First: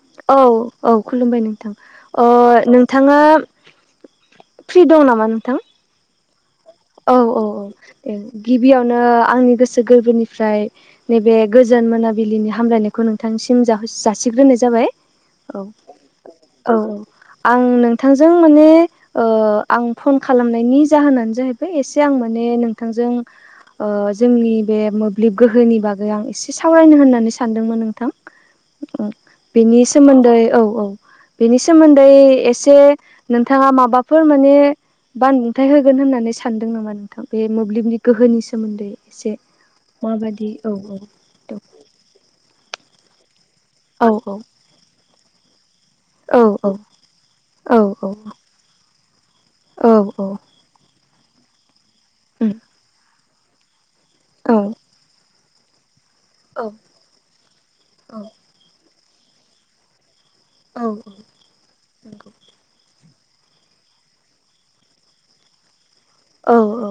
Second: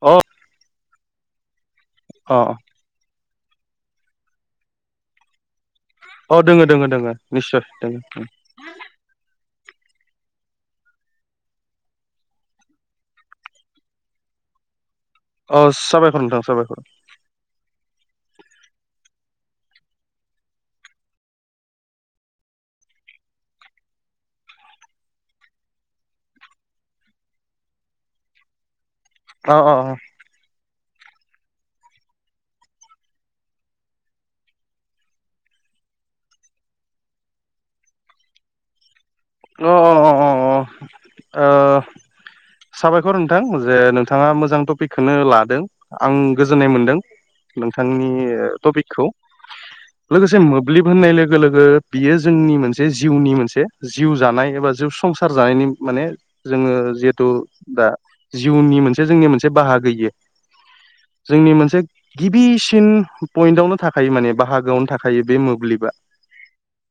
अ औ औ खुलुमबाय नोंथां औ अ नोंथाङा फ्रि दं नामा नोंथां औ दोङो दोङो दोङो औ औ निस्सय दोङो औ गिबियावनो आंनि गोसो गोरबोनिफ्राय नैबे गोजोन मोनाबिलिनि हामलायनायखौ नोंथांसिम जा-जाहो जासिग्रोनाय जाबाय अ औ साबायखर नोंथां साबायखर औ आं नोंथांजों माने ओ आं फन खालामनायनि जाहोनानो जाहैबाय एसे आं माने नोंथांजों ओ जोंनि बे मोब्लिब गोहोनि बागै आं एसे सावरायनो होननानै सानदोंमोन नोंथां ओ अ अ बेनि सोमोन्दै औ औ बेनि सोमोन्दै एसे नोंथाङा माबाफोर माने बानुंथाय होगोन होननानै सानदों नामा नोंथां बे मोब्लिबनि गोहोनि सोमोन्दै एसे अ अ माबादि औ अ औ अ साबायखर नोंथां जे औ नोंथाङा मोजां टपिकखौनो लादों आं औ गोजोननाय मोनदों औ नोंथांनि टपिकखौ औ औ ब्लिब होननाय लोगो लोगो बियो जोंनि मोनसे जिउनि मोनसे जिउ जानाय एबा जिउ संसार जानायनि माने जोङो जिहेथु दा जिउनि मोनसे जोंनि मोनसे बाहागो इयो औ जोंनि मोनसे गिबिसिन पइन्टावनो थाखायो माने बाहागोआवनो थाखायो बे मोब्लिबा औ औ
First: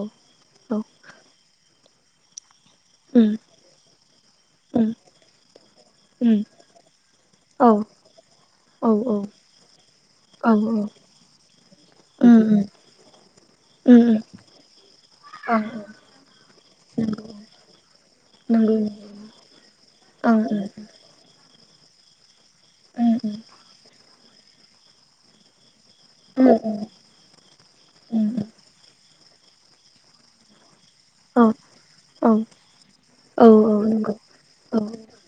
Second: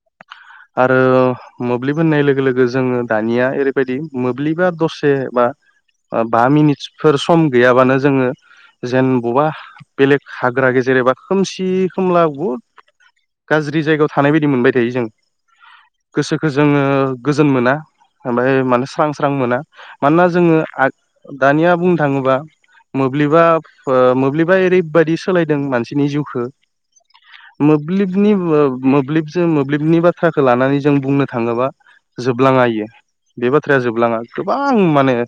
आरो मोब्लिब ब होननाय लोगो लोगो नंगौ औ जोङो उम दानिया ओरैबायदि मोब्लिबा उम दसे बा ओ उम बा मिनिटसफोर सम औ गैयाबानो जोङो औ जेन औ बबेबा बेलेग हाग्र औ गेजेर एबा खोमसि समला उम उम बुहुद गाज्रि उम जायगायाव उम थानाय बायदि मोनबाय थायो जों औ गोसोखो जोङो गोजोन मोना ओमफ्राय नंगौ माने स्रां स्रां मोना। मानोना जोङो नंगौ आद दानिया बुंनो थाङोबा मोब्लिबा नंगौ मोब्लिबा ओरैबायदि सोलायदों मानसिनि जिउखो ओं उम उम मोब्लिबनि उम ओ मोब्लिबजो मोब्लिबनि बा बाथ्राखौ लानानै जों बुंनो औ थाङोबा औ जोबलाङा इयो औ बे औ बाथ्राया नंगौ जोबलाङा गोबां औ माने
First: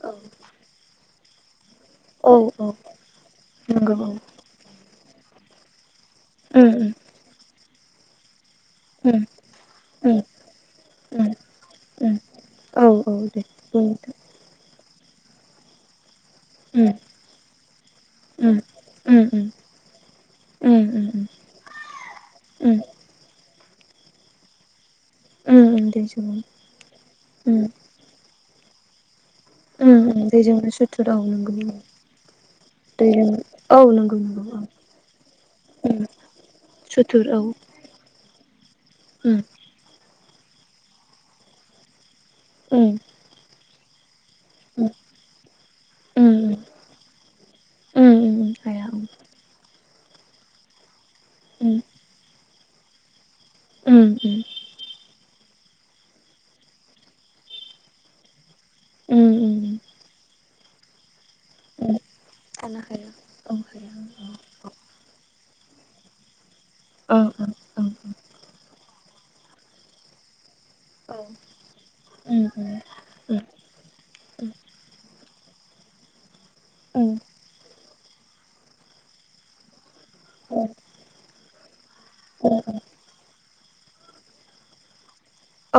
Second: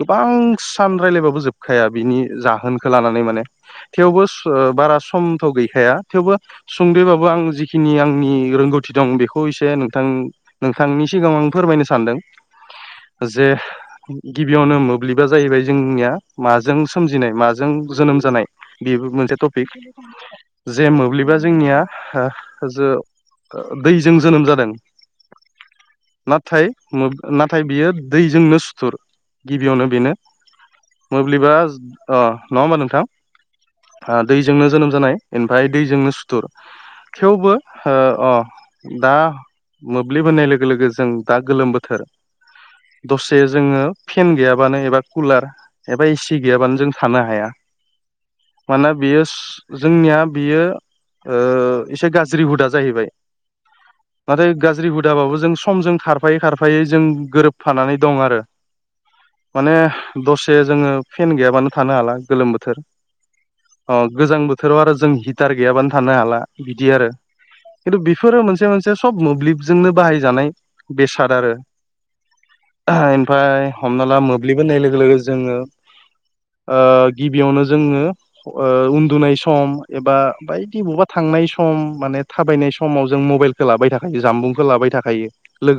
गोबां सान रायलायबाबो जोबखाया बिनि औ औ जाहोनखौ लानानै माने नंगौ औ थेवबो ओ बारा समथ' गैखाया थेवबो उम सुंदयैबाबो आं जिखिनि आंनि रोंगौथि दं उम बेखौ एसे नोंथां उम नोंथांनि उम सिगाङाव आं फोरमायनो उम सानदों औ औ दे जे बुं गिबियावनो मोब्लिबा जाहैबाय जोंनिया माजों नोंथां सोमजिनाय माजों जोनोम जानाय उम बेबो उम मोनसे उम टपिक उम जे उम मोब्लिबा जोंनिया ओ उम जो ओ दैजों जोनोम जादों उम उम दैजोंनो नाथाय उम नाथाय बियो दैजोंनो सुथुर गिबियावनो उम बेनो उम दैजोंनो सुथुर औ नंगौ मोब्लिबा नंगौ अ नङा होमबा नोंथां दैजों औ नंगौ नंगौ औ दैजोंनो जोनोम जानाय ओमफ्राय उम दैजोंनो सुथुर सुथुर औ थेवबो ओ अ दा उम मोब्लिबोननाय लोगो लोगो जों दा गोलोम बोथोर ओम दसे जोङो फेन गैयाबानो एबा कुलार एबा उम एसि गैयाबानो जों थानो हाया। उम उम हाया मानोना औ बेयो जोंनिया बियो ओ उम एसे गाज्रि हुदा जाहैबाय उम उम माथो गा गाज्रि हुदाबाबो जों समजों खारफायै खारफायै जों गोरोबफानानै दं आरो। उम माने उम दसे जोङो फेन गैयाबानो थानो उम हाला गोलोम बोथोर थानो हाया औ अ हाया गोजां बोथोराव आरो जों हिटार गैयाबानो थानो हाला बिदि आरो औ खिन्थु औ बेफोरो मोनसे मोनसे सब मोब्लिबजोंनो बाहायजानाय औ बेसाद आरो उम उम ओमफ्राय हमना ला मोब्लिब होननाय लोगो लोगो जोङो ओ ओं गिबियावनो जोङो ओ उन्दुनाय सम एबा बायदि बबा थांनाय सम माने थाबायनाय समाव जों मबाइलखौ लाबाय थाखायो जानबुंखौ लाबाय थाखायो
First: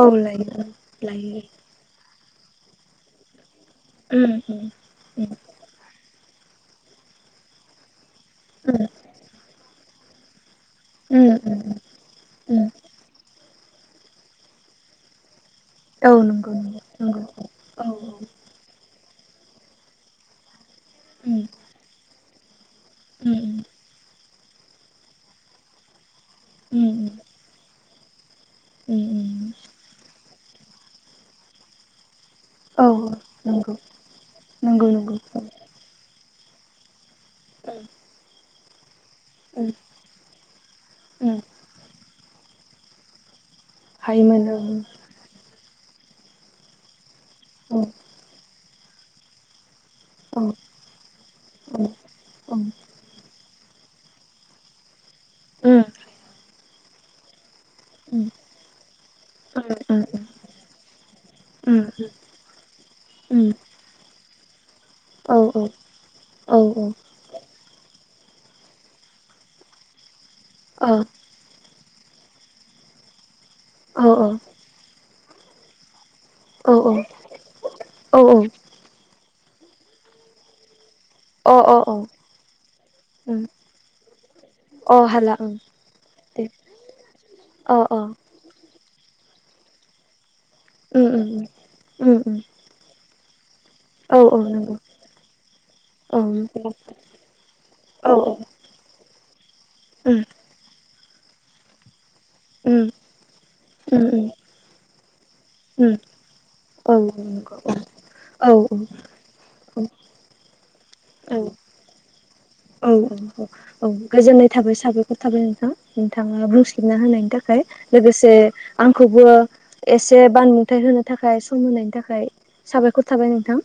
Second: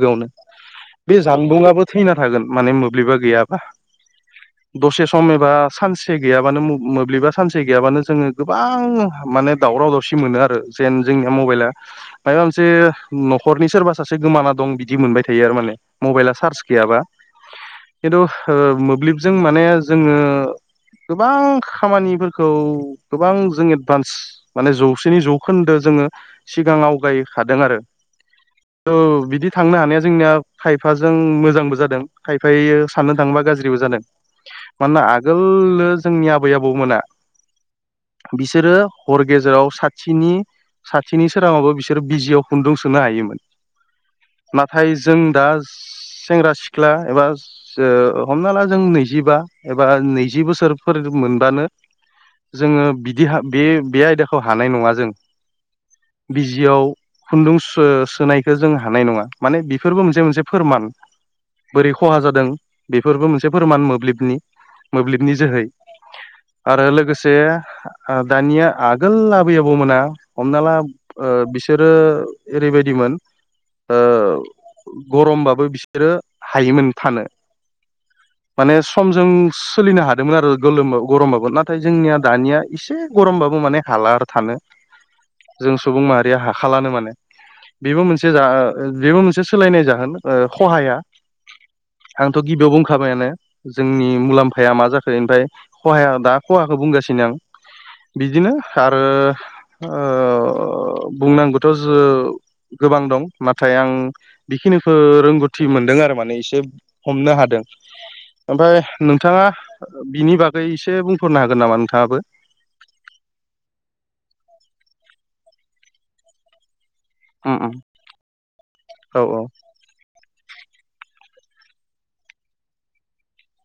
औ लायो बे लायो जानबुङाबो थैना थागोन माने मोब्लिबा गैयाबा उम दसे सम उम एबा सानसे गैयाबानो मोब्लिबा सानसे गैयाबानो जोङो उम गोबां माने दावराव दाव खुसि मोनो आरो जेन जोंनिया उम उम मबाइला माइबा मोनसे उम न'खरनि सोरबा सासे गोमाना दं बिदि मोनबाय थायो आरो माने औ मबाइला नंगौ चार्ज नंगौ गैयाबा नंगौ औ खिन्थु ओ मोब्लिबजों माने जोङो गोबां उम खामानि खौ गोबां उम जों एडभान्स माने जौसेनि जौखोन्दो जोङो उम सिगांआव गाय उम हादों आरो उम थ' उम बिदि थांनो हानाया जोंनिया खायफाजों मोजांबो जादों खाय ओमफायो औ साननो थाङोबा नंगौ गाज्रिबो जादों नंगौ मानोना नंगौ आगोलनो जोंनि आबै आबौमोना [inaudible] बिसोरो हर उम गेजेराव साथिनि साथिनि उम सोराङाबो बिसोर बिसोर बिजियाव खुन्दुं सोनो हायोमोन हायोमोन नाथाय जों दा सेंग्रा सिख्ला एबा औ ओ हमना ला जों नैजिबा एबा औ नैजि बोसोर फोर मोनबानो औ उम जोङो बिदि बे- बे आयदाखौ हानाय नङा जों। उम बिजियाव खुन्दुं सो- उम सोनायखौ जों हानाय नङा माने बेफोरबो मोनसे मोनसे फोरमान उम बोरै खहा जादों बेफोरबो मोनसे उम फोरमान मोब्लिबनि। मोब्लिबनि औ जोहै औ आरो ओ लोगो से आ दानिया आगोल आबै आबौ मोना हमना ला औ ओ बिसोरो ओरैबायदिमोन ओ औ गरमबाबो बिसोरो हायोमोन औ माने समजों सोलिनो हा दोंमोन आरो गोलोम गरमबाबो अ अ नाथाय अ जोंनिया दानिया एसे उम गरमबाबो माने हालाार थानो। अ हाला ओं जों सुबुं माहारिया दे हाखालानो माने अ अ बेबो मोनसे [unintelligible] बेबो मोनसे सोलायनाय जागोन ओ खहाया उम उम उम। उम आंथ' उम गिबियाव बुंखाबायानो जोंनि औ औ नंगौ मुलाम्फाया मा जाखो ओमफ्राय खहाया औ दा खहाखौ बुंगासिनो आं औ बिदिनो आरो उम ओ- बुंनांगौथ' जो उम गोबां दं नाथाय आं उम उम बेखिनिफोर रोंगौथि उम मोनदों आरो माने एसे औ हमनो नंगौ हादों औ औ आफ्राय नोंथाङा बिनि बागै एसे बुंफोररनो हागोन नामा नोंथाङाबो? औ औ औ औ गोजोननाय थाबाय साबायखर थाबाय नोंथाङा नोंथाङा बुंसिबना होनायनि उम थाखाय उम लोगोसे औ आंखौबो एसे बानबुंथायाइ होनो थाखाय सम होनायनि थाखाय साबायखर थाबाय नोंथां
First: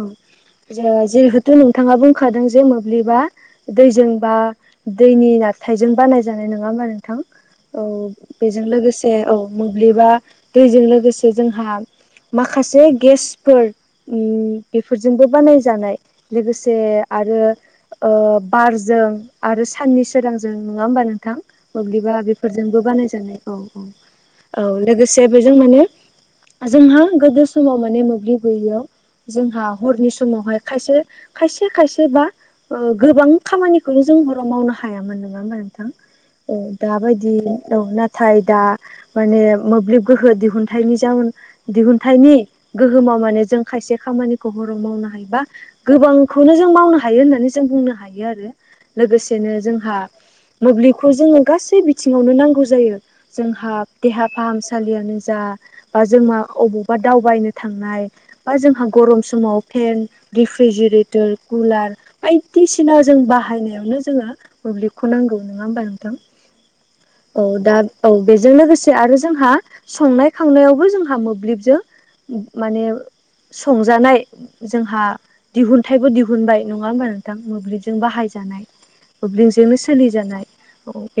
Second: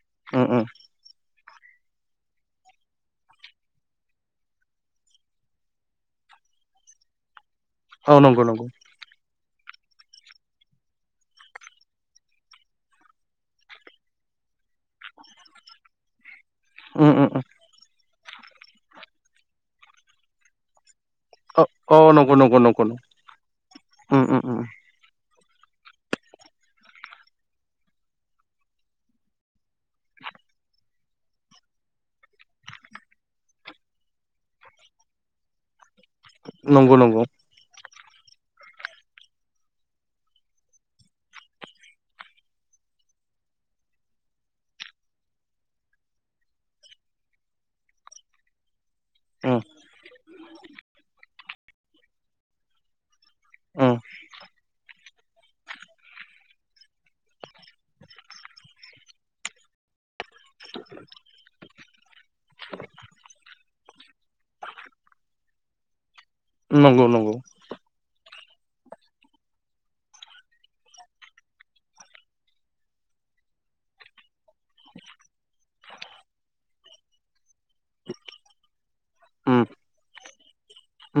औ उम उम। जिहेथु नोंथाङा बुंखादों जे मोब्लिबा दैजों बा दैनि नारथायजों बानाय जानाय। नङा होमबा नोंथां? औ नंगौ बेजों नंगौ लोगोसे औ मोब्लिबा दैजों लोगोसे जोंहा माखासे गेसफोर बेफोरजोंबो बानायजानाय। लोगोसे उम उम आरो उम ओ- बारजों आरो साननि सोरांजों नङा होमबा नोंथां? औ औ मोब्लिबा नंगौ नंगौ नंगौ बेफोरजोंबो बानायजानाय औ औ उम उम उम औ लोगोसे बेजों माने जोंहा गोदो समाव माने मोब्लिब गैयैयाव जोंहा हरनि समावहाय खायसे खायसे खायसे बा गोबां खामानिखौनो जों हराव मावनो हायामोन नङा होमबा नोंथां? औ नंगौ नंगौ दाबायदि औ नाथाय दा माने मोब्लिब गोहो दिहुनथाइनि जाउन दिहुनथाइनि गोहोमाव माने जों खायसे खामानिखौ हराव मावनो हायोबा गोबांखौनो जों मावनो हायो होननानै जों बुंनो हायो आरो। लोगोसेनो उम जोंहा मोब्लिबखौ जोङो गासै बिथिङावनो नांगौ जायो। जोंहा उम देहा फाहामसालियानो जा बा जोंहा अबावबा दावबायनो थांनाय बा जोंहा गरम समाव फेन रिफ्रिजिरेटर कुलार बायदिसिना जों बाहायनायावनो जोङो मोब्लिबखौ नांगौ नङा होमबा नोंथां? नंगौ नंगौ औ दा औ बेजों लोगोसे आरो जोंहा संनाय खावनायावबो जोंहा मोब्लिबजों माने संजानाय जोंहा दिहुनथाइबो दिहुनबाय नङा होमबा नोंथां? मोब्लिब बाहाय जानाय उम मोब्लिंजोंनो सोलिजानाय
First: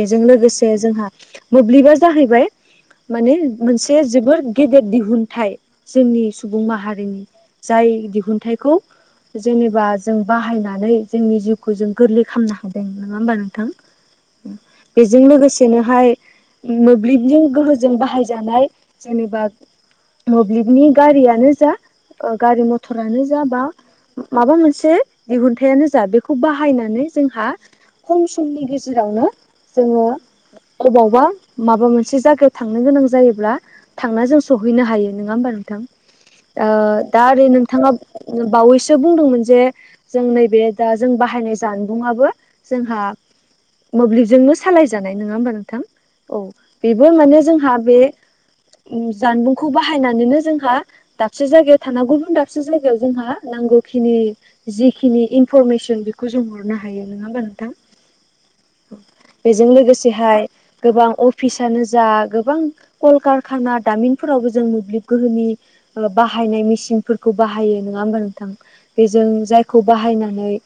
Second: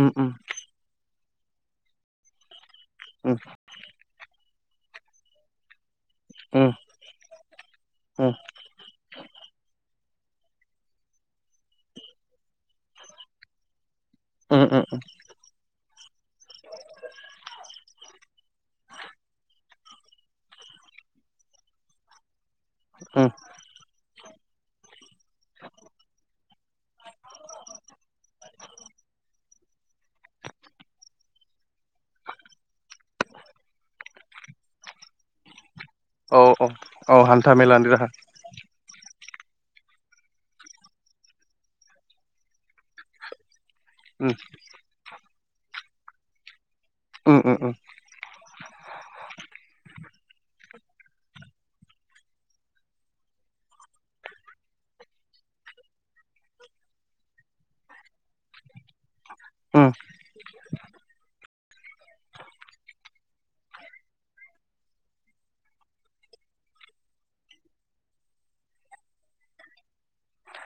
उम उम लोगोसे बे जोंहा मोब्लिबा जाहैबाय माने उम मोनसे जोबोर गेदेर दिहुनथाइ। जोंनि सुबुं उम माहारिनि जाय उम दिहुनथाइखौ जेनेबा जों बाहायना जोंनि जिउखौ जों गोरलै खालामनो हादों नङा होमबा नोंथां उम उम बेजों लोगोसे जेनोहाय मोब्लिबजों गोहोजों बाहायजानाय जेनेबा मोब्लिबनि गारियानो जा ओ गारि म थरानो उम जा बा माबा मोनसे दिहुन हाथायानो जा बेखौ बाहायनानै जोंहा खम समनि गेजेरावनो जोङो अबावबा माबा मोनसे जायगायाव थांनो गोनां जायोब्ला थांना जों सहैनो हायो नङा होमबा नोंथां औ ओ औ दा औ ओरै हान्था मेलानि नोंथाङा राहा बावैसो बुंदोंमोन जे जों नै बे दा जों बाहायनाय जानबुंआबो जोंहा उम मोब्लिब सालाय जानाय नङा होमबा नोंथां औ बेबो मान उम उम जोंहा उम बे जानबुंखौ बाहायनानैनो जोंहा दाबसे जायगायाव थाना गुबुन दाबसे जायगायाव जोंहा नांगौखिनि जिखिनि इन इनफरमेसन बेखौ जों हरनो हायो नङा होमबा नोंथां औ बेजों उम लोगोसेहाय गोबां अफिसानो जा गोबां कलकारखाना दामिनफोरावबो जों मोब्लिब गोहोनि बाहायनाय मेसिनफोरखौ बाहायो नङा होमबा नोंथां बेजों जायखौ बाहायना नै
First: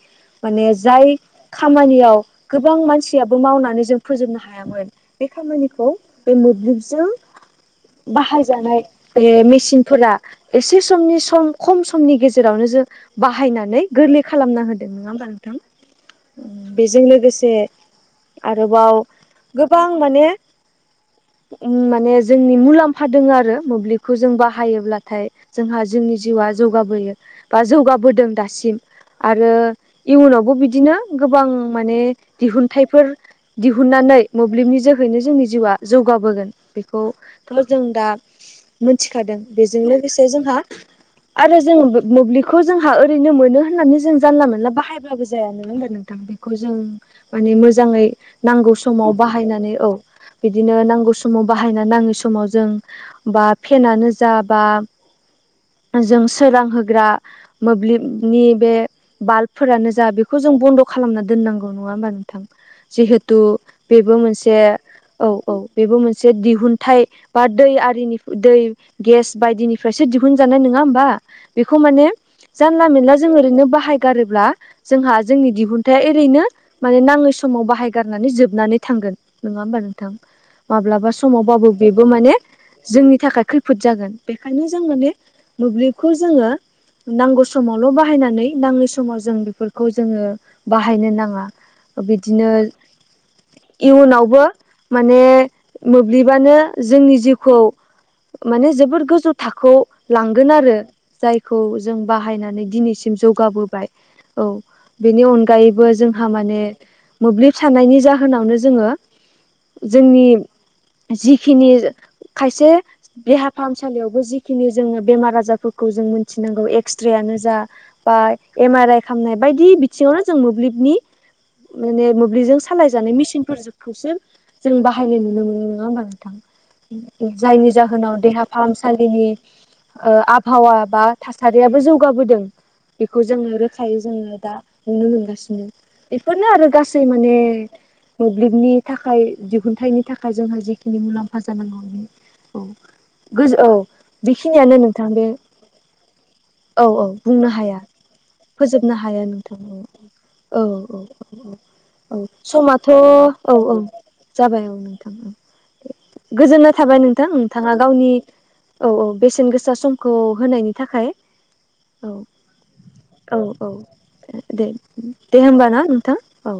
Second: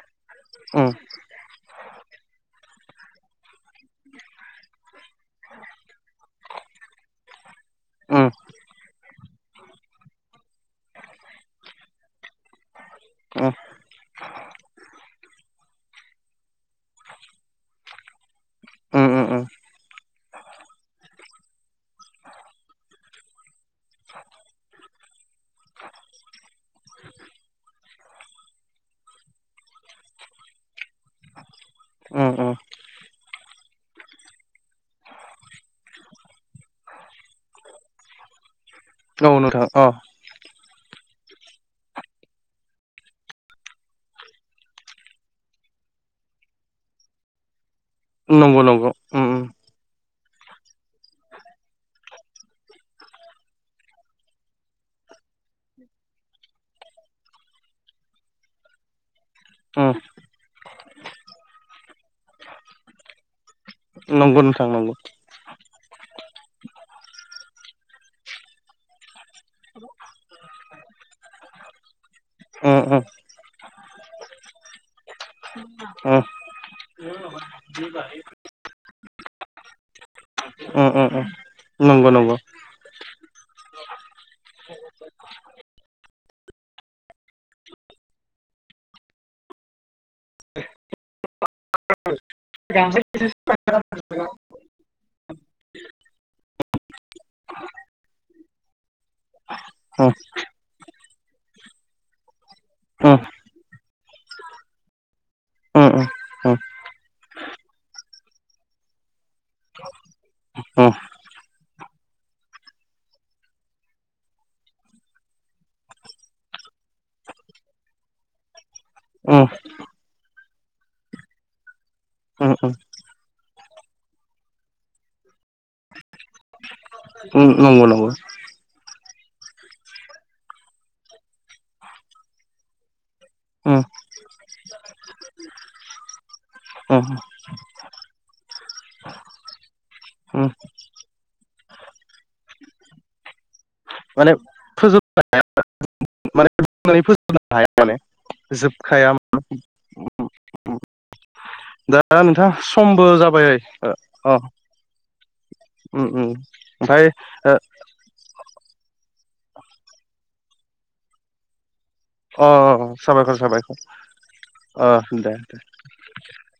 माने उम जाय खामानियाव गोबां मानसियाबो मावनानै जों फोजोबनो हाया। [unintelligible] बे खामानिखौ बे मोब्लिबजों उम बाहायजानाय बे मेसिनफोरा एसे समनि सम खम समनि गेजेरावनो जों उम बाहायनानै गोरलै खालामना होदों नङा होमबा नोंथां? बेजों लोगोसे आरोबाव उम उम गोबां माने माने जोंनि मुलाम्फा दोङो आरो मोब्लिबखौ जों बाहायोब्लाथाय जोंहा जोंनि जिउआ जौगाबोयो, बा जौगाबोदों दासिम। आरो इयुनावबो बिदिनो गोबां माने उम उम दिहुनथाइफोर दिहुन्नानै मोब्लिबनि जोहैनो जोंनि जिउआ जौगाबोगोन, बेखौ थ' जों दा मोनथिखादों औ नोंथां बेजों अ लोगोसे जोंहा आरो जों मोब्लिबखौ जोंहा ओरैनो मोनो होननानै जों जानला मोनला बाहायबाबो जाया नङा होमबा नोंथां बेखौ जों माने मोजाङै नंगौ नांगौ नंगौ समाव उम उम बाहायनानै औ बिदिनो नांगौ समाव बाहायना नाङै समाव जों बा फेनानो जा बा जों सोरांहोग्रा मोब्लिबनि बे बाल्बफोरानो उम जा बेखौ जों बन्द' खालामना दोननांगौ नङा होमबा नोंथां जिहेथु बेबो नंगौ मोनसे नोंथां नंगौ औ औ बेबो मोनसे दिहुनथाइ बा दै आरिनि दै गेस बायदिनिफ्रायसो दिहुनजानाय नोङा होमबा? बेखौ माने उम जानला उम मोनानला जों ओरैनो बाहायगारोब्ला जोंहा जोंनि दिहुनथाइया उम एरैनो माने नाङै समाव बाहायगारनानै जोबनानै थांगोन, नोङा होमबा नोंथां? उम माब्लाबा उम उम समावबाबो बेबो नंगौ माने नंगौ उम जोंनि थाखाय खैफोद जागोन। बेखायनो जों माने मोब्लिबखौ जोङो नांगौ समावल' बाहायनानै नाङै समाव जों बेफोरखौ जोङो बाहायनो नाङा बिदिनो‌ [unintelligible] इयुनावबो माने मोब्लिबानो जोंनि जिउखौ माने जोबोद गोजौ थाखोआव लांगोन आरो। जायखौ जों बाहायनानै दिनैसिम जौगाबोबाय। औ बेनि अनगायैबो उम जोंहा माने मोब्लिब साननायनि जाहोनावनो जोङो जोंनि उम जिखिनि खायसे देहा फाहामसालियावबो जिखिनि जोङो बेमार आजारफोरखौ जों मिथिनांगौ एक्स्रेयानो जा बा एम आर आइ खालामनाय उम बायदि बिथिङावनो जों मोब्लिबनि माने उम मोब्लिबजों सालाय जानाय मिसिनफोरजोबखौसो जों बाहायनाय नुनो मोनो नङा होमबा नोंथां उम जायनि नंगौ नंगौ उम जाहोनाव देहा। फाहामसालिनि आबहावा बा थासारियाबो जौगाबोदों बेखौ जोङो रोखायै जोङो दा नुनो मोनगासिनो बेफोरनो आरो गासै माने मोब्लिबनि थाखाय दिहुनथाइनि थाखाय जोंहा जिखिनि मुलाम्फा जानांगौ बे औ गोज औ माने बेखिनियानो फोजोब नोंथां बे माने औ बुंनानै औ फोजोबनो बुंनो हाया माने फोजोबनो जोबखाया हाया नोंथां औ औ औ औ। दा औ नोंथां समाथ' समबो जाबाय औ औ अ जाबाय, औ नोंथां औ उम उम गोजोननाय थाबाय ओमफ्राय नोंथां अ नोंथाङा। गावनि औ औ बेसेन गोसा समखौ होनायनि थाखाय औ अ अ साबाय औ औ दे दे होमबा ना नोंथां औ